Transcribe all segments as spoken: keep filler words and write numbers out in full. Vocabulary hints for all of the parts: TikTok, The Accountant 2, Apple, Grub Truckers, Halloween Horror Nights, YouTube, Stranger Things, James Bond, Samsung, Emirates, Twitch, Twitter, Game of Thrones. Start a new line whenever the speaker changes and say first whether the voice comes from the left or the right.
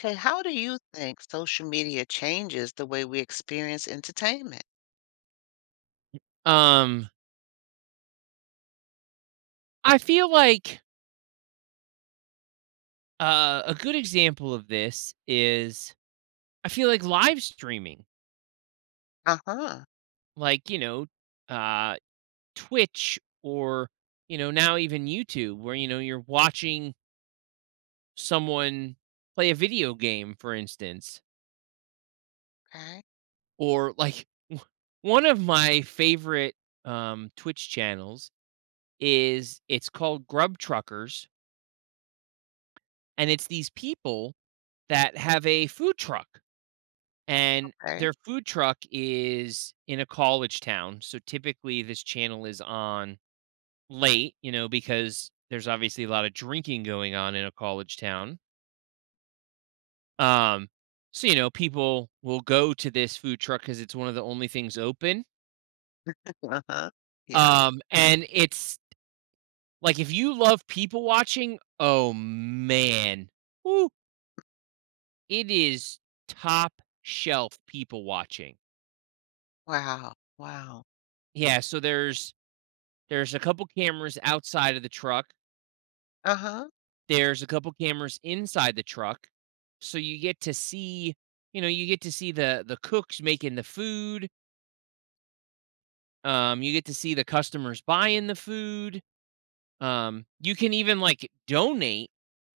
left: Okay, how do you think social media changes the way we experience entertainment?
right: Um, I feel like, uh, a good example of this is I feel like live streaming,
left: Uh-huh.
right: like, you know, uh, Twitch or, you know, now even YouTube where, you know, you're watching someone play a video game, for instance,
left: Okay.
right: or like w- one of my favorite, um, Twitch channels is it's called Grub Truckers, and it's these people that have a food truck, and
left: Okay.
right: their food truck is in a college town. So typically this channel is on late, you know, because there's obviously a lot of drinking going on in a college town. Um so you know, people will go to this food truck cuz it's one of the only things open.
left: Uh-huh. Yeah.
right: Um and it's like if you love people watching, oh man. Woo, it is top shelf people watching.
left: Wow. Wow.
right: Yeah, so there's there's a couple cameras outside of the truck.
left: Uh-huh.
right: There's a couple cameras inside the truck, so you get to see, you know, you get to see the the cooks making the food. Um, you get to see the customers buying the food. Um, you can even like donate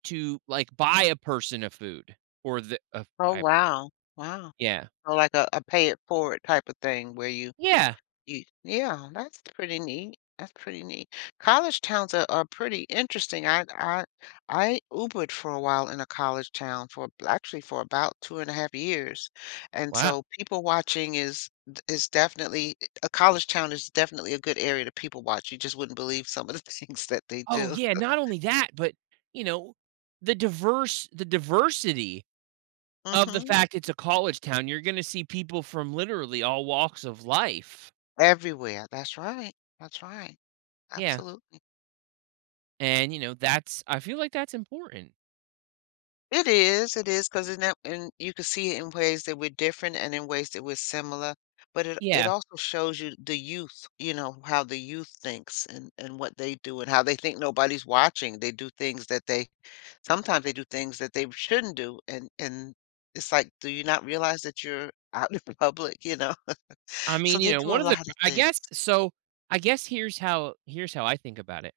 right: to like buy a person a food or the uh,
left: Oh,
right: buy a person.
left: wow. Wow.
right: Yeah.
left: So like a, a pay it forward type of thing where you
right: Yeah.
left: You yeah, that's pretty neat. That's pretty neat. College towns are are pretty interesting. I I I Ubered for a while in a college town for actually for about two and a half years. And
right: Wow.
left: so people watching is is definitely a college town is definitely a good area to people watch. You just wouldn't believe some of the things that they
right: Oh
left: do.
right: yeah. Not only that, but you know, the diverse the diversity of the
left: Mhm.
right: fact it's a college town. You're going to see people from literally all walks of life.
left: Everywhere. That's right. That's right.
right: Yeah.
left: Absolutely.
right: And, you know, that's I feel like that's important.
left: It is, it is, because in that, and you can see it in ways that we're different and in ways that we're similar, but it it
right: Yeah.
left: also shows you the youth, you know, how the youth thinks and and what they do and how they think nobody's watching. They do things that they sometimes they do things that they shouldn't do, and and it's like, "Do you not realize that you're out in public?" You know?
right: I
left: So
right: mean, you
left: they
right: know,
left: do a
right: one of the
left: lot of
right: I
left: things.
right: guess so I guess here's how here's how I think about it.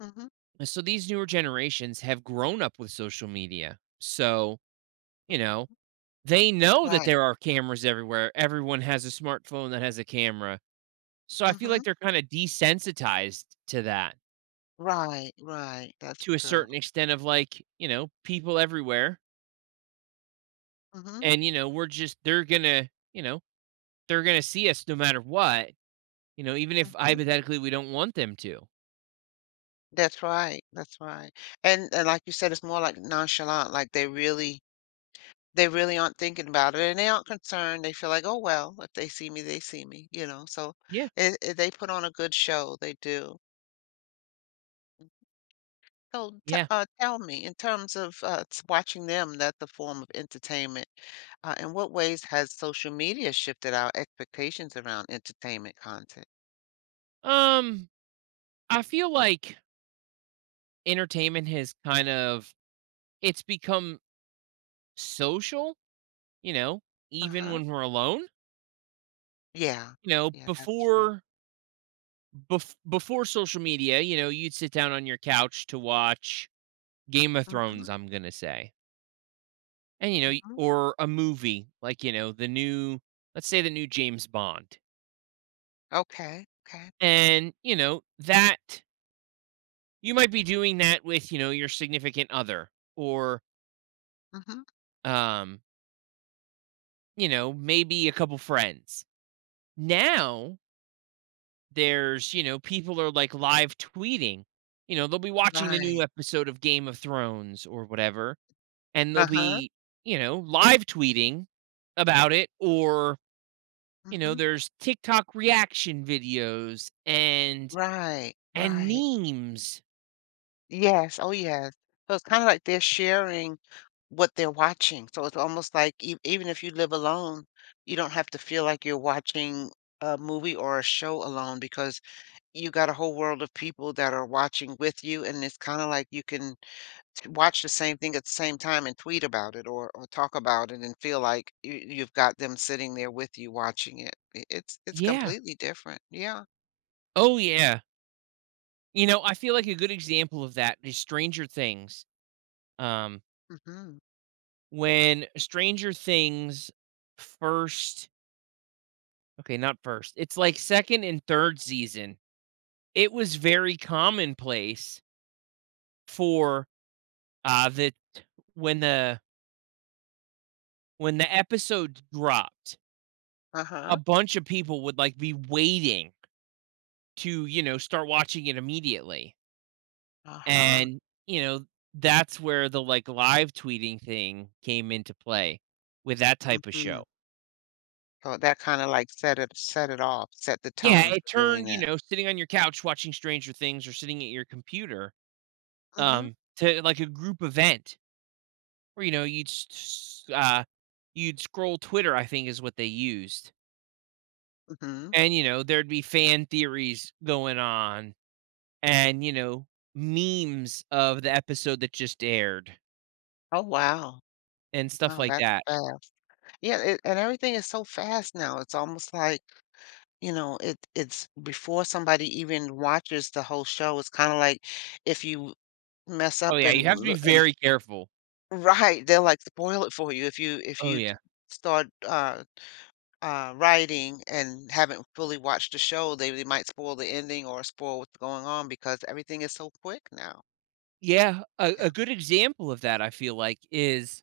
left: Mhm.
right: So these newer generations have grown up with social media. So, you know, they know that
left: Right.
right: there are cameras everywhere. Everyone has a smartphone that has a camera. So I feel like
left: Mhm.
right: they're kind of desensitized to that
left: Right, right. That's
right: to a
left: true.
right: certain extent of like, you know, people everywhere.
left: Mhm,
right: And, you know, we're just they're gonna, you know, they're gonna see us no matter what. You know, even if
left: mhm.
right: hypothetically we don't want them to.
left: That's right, that's right. And and like you said, it's more like nonchalant, like they really they really aren't thinking about it and they aren't concerned. They feel like, "Oh well, if they see me, they see me," you know. So
right: Yeah.
left: it, it, they put on a good show, they do. So t
right: Yeah.
left: uh, tell me, in terms of uh, s- watching them, that's a form of entertainment. Uh, in what ways has social media shifted our expectations around entertainment content?
right: Um, I feel like entertainment has kind of it's become social, you know, even
left: Uh-huh.
right: when we're alone.
left: Yeah.
right: You know,
left: Yeah, that's true.
right: before bef- before social media, you know, you'd sit down on your couch to watch Game of
left: Mm-hmm.
right: Thrones, I'm going to say. And you know, y-
left: Mm-hmm.
right: or a movie like, you know, the new let's say the new James Bond.
left: Okay. Okay.
right: And, you know, that you might be doing that with, you know, your significant other or,
left: Mm-hmm.
right: um, you know, maybe a couple friends. Now there's, you know, people are like live tweeting. You know, they'll be watching the new
left: Right.
right: episode of Game of Thrones or whatever, and they'll
left: Uh-huh.
right: be, you know, live tweeting about it, or, you know,
left: Mhm.
right: there's TikTok reaction videos and
left: Right,
right: and
left: right.
right: memes.
left: Yes, oh, yes. So it's kinda like they're sharing what they're watching, so it's almost like ev even if you live alone, you don't have to feel like you're watching a movie or a show alone because you got a whole world of people that are watching with you, and it's kinda like you can t watch the same thing at the same time and tweet about it or or talk about it and feel like you you've got them sitting there with you watching it. I it's it's
right: Yeah.
left: completely different. Yeah.
right: Oh yeah. You know, I feel like a good example of that is Stranger Things. Um,
left: Mhm.
right: when Stranger Things first okay, not first, it's like second and third season, it was very commonplace for, uh, that when the when the episode dropped, a
left: Uh-huh.
right: bunch of people would, like, be waiting to, you know, start watching it immediately. Uh-huh.
left: Uh-huh,
right: And, you know, that's where the, like, live tweeting thing came into play with that type of show.
left: mhm. So that kinda, like, set it set it off, set the
right: Yeah,
left: tone
right: it
left: for doing
right: turned, you
left: that.
right: know, sitting on your couch watching Stranger Things or sitting at your computer,
left: Mhm,
right: um, to like a group event where, you know, you'd s s uh, you'd scroll Twitter, I think is what they used,
left: mhm.
right: and, you know, there'd be fan theories going on and, you know, memes of the episode that just aired
left: Oh, wow.
right: and stuff
left: Wow,
right: like
left: that's
right: that.
left: fast. Yeah, it and everything is so fast now, it's almost like, you know, it it's before somebody even watches the whole show, it's kinda like if you mess
right: Oh,
left: up
right: yeah, you
left: and
right: have to be
left: loo and
right: very careful.
left: Right, they'll, like, spoil it for you if you if
right: Oh,
left: you
right: yeah.
left: d start, uh uh, writing and haven't fully watched the show, they they might spoil the ending or spoil what's going on because everything is so quick now.
right: Yeah, a a
left: Yeah.
right: good example of that, I feel like, is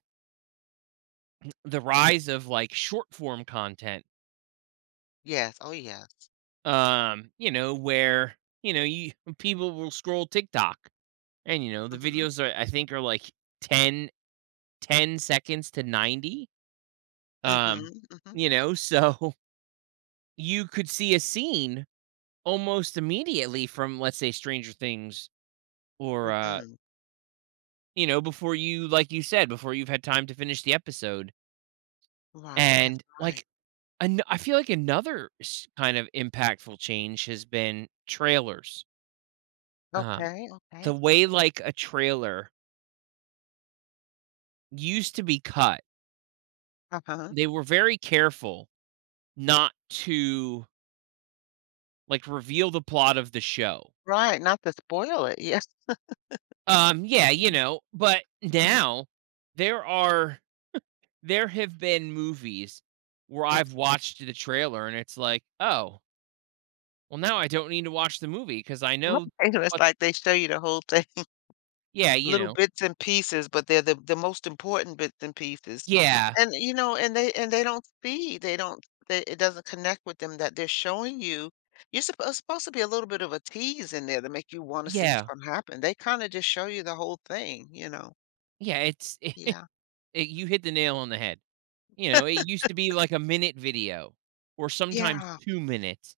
right: the rise of, like, short form content.
left: Yes. Oh, yes.
right: Um, you know, where you know you people will scroll TikTok, and you know the
left: Mhm.
right: videos are I think are like ten ten seconds to ninety. Um,
left: Mhm. Mhm.
right: you know, so you could see a scene almost immediately from let's say Stranger Things, or uh,
left: Mhm.
right: you know, before you like you said before you've had time to finish the episode,
left: Right. That's
right: and
left: right.
right: like. an- I feel like another s- kind of impactful change has been trailers. Um,
left: Okay.
right: the
left: Okay.
right: way like a trailer used to be cut.
left: Uh-huh.
right: They were very careful not to, like, reveal the plot of the show.
left: Right. Not to spoil it. Yes.
right: Um, yeah, you know, but
left: Mhm.
right: now there are there have been movies where I've watched the trailer and it's like, "Oh, well, now I don't need to watch the movie because I
left: Right.
right: know
left: It's
right: what."
left: like they show you the whole thing.
right: Yeah, you
left: Little
right: know.
left: bits and pieces, but they're the the most important bits and pieces.
right: Yeah,
left: And, you know, and they and they don't see, they don't they it doesn't connect with them that they're showing you you're supposed supposed to be a little bit of a tease in there to make you wanna see what's
right: yeah,
left: gonna happen. They kinda just show you the whole thing, you know?
right: yeah, it's it
left: Yeah.
right: it you hit the nail on the head. You know, it used to be like a minute video or sometimes
left: Yeah.
right: two minutes.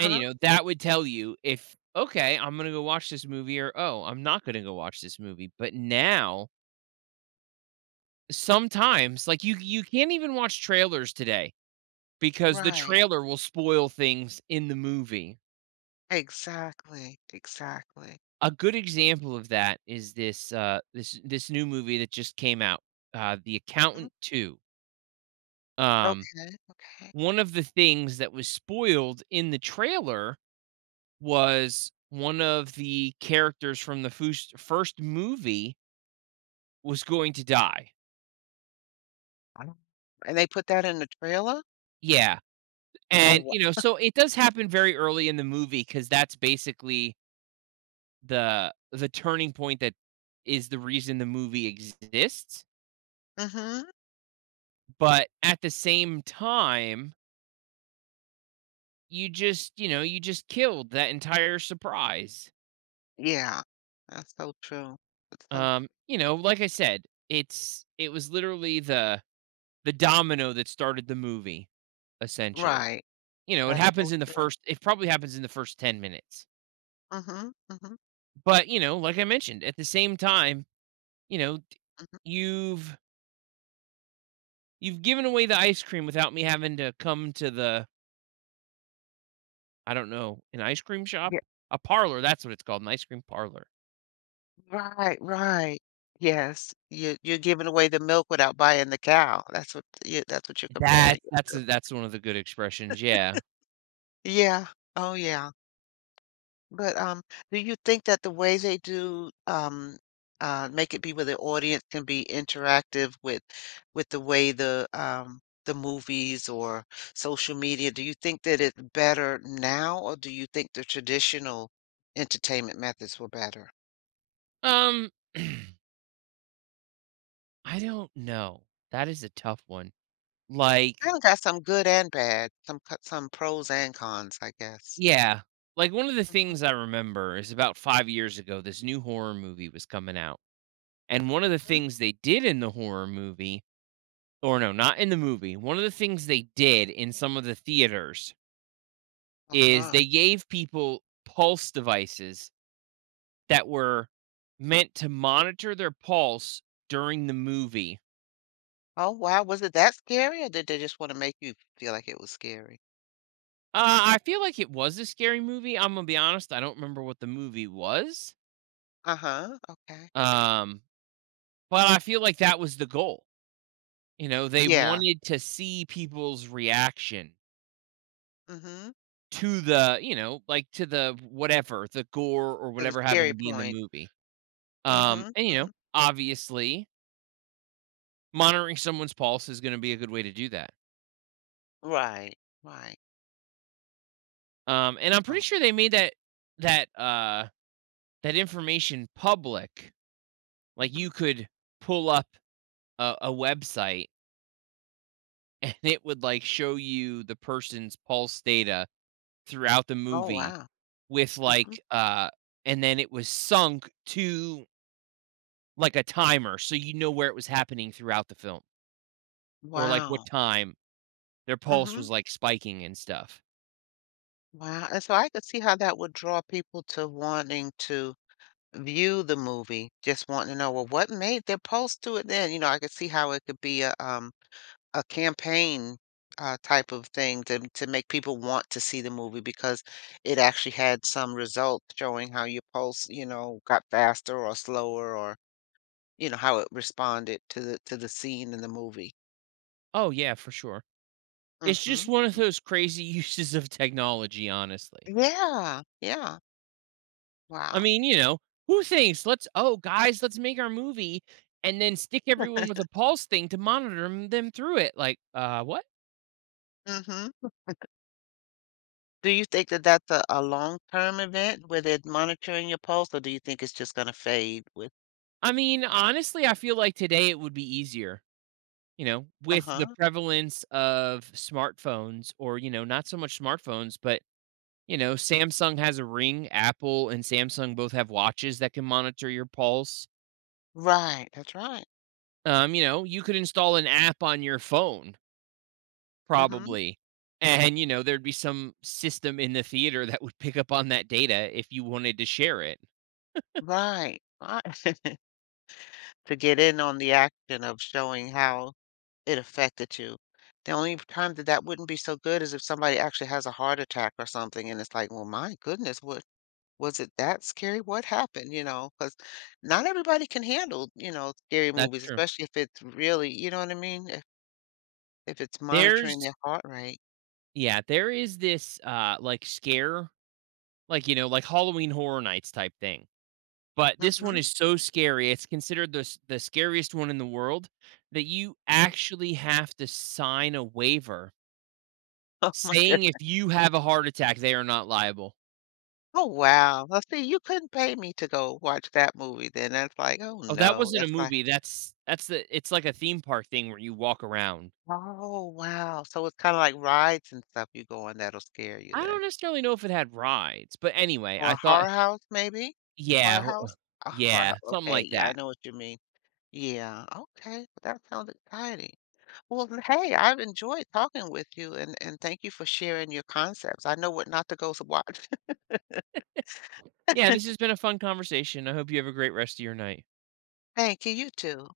right: And, you know, that would tell you if, okay, I'm going to go watch this movie or, oh, I'm not going to go watch this movie. But now, sometimes, like you, you can't even watch trailers today because the
left: Right.
right: trailer will spoil things in the movie.
left: Exactly, exactly.
right: A good example of that is this, uh, this, this new movie that just came out, uh, The
left: Mm.
right: Accountant two. Um,
left: Okay, okay.
right: One of the things that was spoiled in the trailer was one of the characters from the first, first movie was going to die.
left: Wow. And they put that in the trailer?
right: Yeah.
left: Oh,
right: And,
left: wo
right: you know, so it does happen very early in the movie because that's basically the the turning point that is the reason the movie exists.
left: Mhm.
right: But at the same time, you just, you know, you just killed that entire surprise.
left: Yeah. That's so true. That's so
right: Um,
left: true.
right: you know, like I said, it's it was literally the the domino that started the movie, essentially.
left: Right.
right: You know, it
left: That's
right: happens
left: so
right: in the
left: true.
right: first it probably happens in the first ten minutes.
left: Mhm, mhm,
right: But, you know, like I mentioned, at the same time, you know, d-
left: mhm.
right: you've you've given away the ice cream without me having to come to the I don't know, an ice cream shop?
left: Yeah.
right: A parlor, that's what it's called, an ice cream parlor.
left: Right, right. Yes, you you're giving away the milk without buying the cow. That's what you that's what you're
right: That
left: comparing it
right: that's a,
left: to.
right: that's one of the good expressions, yeah.
left: Yeah. Oh, yeah. But, um, do you think that the way they do, um, uh, make it be where the audience can be interactive with with the way the, um, the movies or social media, do you think that it's better now, or do you think the traditional entertainment methods were better?
right: Um I don't know. That is a tough one. Like,
left: Kinda got some good and bad, some co some pros and cons, I guess.
right: yeah. Like one of the
left: Mhm,
right: things I remember is about five years ago this new horror movie was coming out. And one of the
left: mhm.
right: things they did in the horror movie or no, not in the movie. One of the things they did in some of the theaters is
left: Uh-huh.
right: they gave people pulse devices that were meant to monitor their pulse during the movie.
left: Oh, wow, was it that scary, or did they just wanna make you feel like it was scary?
right: Uh, I feel like it was a scary movie. I'm gonna be honest. I don't remember what the movie was.
left: Uh-huh, okay.
right: Um, but I feel like that was the goal. You know, they
left: Yeah,
right: wanted to see people's reaction
left: mhm,
right: to the, you know, like to the whatever, the gore or
left: to the
right: whatever happened
left: scary
right: to be in the
left: point.
right: movie. Um,
left: Mhm,
right: and you know,
left: mhm.
right: obviously, monitoring someone's pulse is going to be a good way to do that.
left: Right, right,
right: Um, and I'm pretty
left: no,
right: sure they made that that uh that information public. Like
left: mhm.
right: you could pull up a, a website and it would like show you the person's pulse data throughout the
left: Oh,
right: movie
left: wow,
right: with
left: mhm.
right: like uh and then it was sunk to like a timer so you know where it was happening throughout the film or like what
left: Wow,
right: time their pulse
left: mhm.
right: was like spiking and stuff.
left: Wow, and so I could see how that would draw people to wanting to view the movie, just wanting to know, "Well, what made them post to it then?" You know, I could see how it could be a, um a campaign, uh, type of thing to to make people want to see the movie because it actually had some results showing how your pulse, you know, got faster or slower or, you know, how it responded to the to the scene in the movie.
right: Oh yeah, for sure. It's just
left: Mhm.
right: one of those crazy uses of technology, honestly.
left: Yeah, yeah.
right: I
left: Wow.
right: mean, you know, who thinks, "Let's oh, guys, let's make our movie and then stick everyone with a pulse thing to monitor 'em them through it." Like, uh, what?
left: Mhm. Do you think that that's a a long-term event where they're monitoring your pulse, or do you think it's just gonna fade with
right: I mean, honestly, I feel like today it would be easier, you know, with the
left: Uh-huh.
right: prevalence of smartphones or, you know, not so much smartphones, but, you know, Samsung has a Ring, Apple and Samsung both have watches that can monitor your pulse.
left: Right, that's right.
right: Um, you know, you could install an app on your phone
left: Mhm.
right: probably. And, you know, there'd be some system in the theater that would pick up on that data if you wanted to share it.
left: Right, right. to get in on the action of showing how it affected you. The only time that that wouldn't be so good is if somebody actually has a heart attack or something, and it's like, "Well, my goodness, what was it that scary? What happened?" You know, because not everybody can handle, you know, scary
right: That's
left: movies,
right: true.
left: especially if it's really you know what I mean? If if it's monitoring
right: There's
left: their heart rate.
right: Yeah, there is this, uh, like, scare, like, you know, like Halloween Horror Nights type thing, but this one
left: Mhm,
right: is so scary, it's considered the s the scariest one in the world that you
left: mm.
right: actually have to sign a waiver
left: Oh my good
right: saying if you have a heart attack, they are not liable.
left: Oh, wow. Well, see, you couldn't pay me to go watch that movie then. That's like, "Oh,
right: Oh, that
left: no."
right: wasn't a
left: That's like
right: movie, that's that's the it's like a theme park thing where you walk around.
left: Oh, wow. So it's kinda like rides and stuff you go on that'll scare you
right: I
left: then.
right: don't necessarily know if it had rides, but anyway,
left: Or
right: I
left: a
right: thought
left: horror house maybe?
right: yeah,
left: Horror
right: ho uh,
left: house? A horror
right: yeah,
left: house,
right: something
left: okay,
right: like
left: yeah, I
right: that.
left: know what you mean. Yeah, okay, that sounds exciting. Well, then, hey, I've enjoyed talking with you, and and thank you for sharing your concepts. I know what not to go to watch.
right: Yeah, this has been a fun conversation. I hope you have a great rest of your night.
left: Thank you, you too.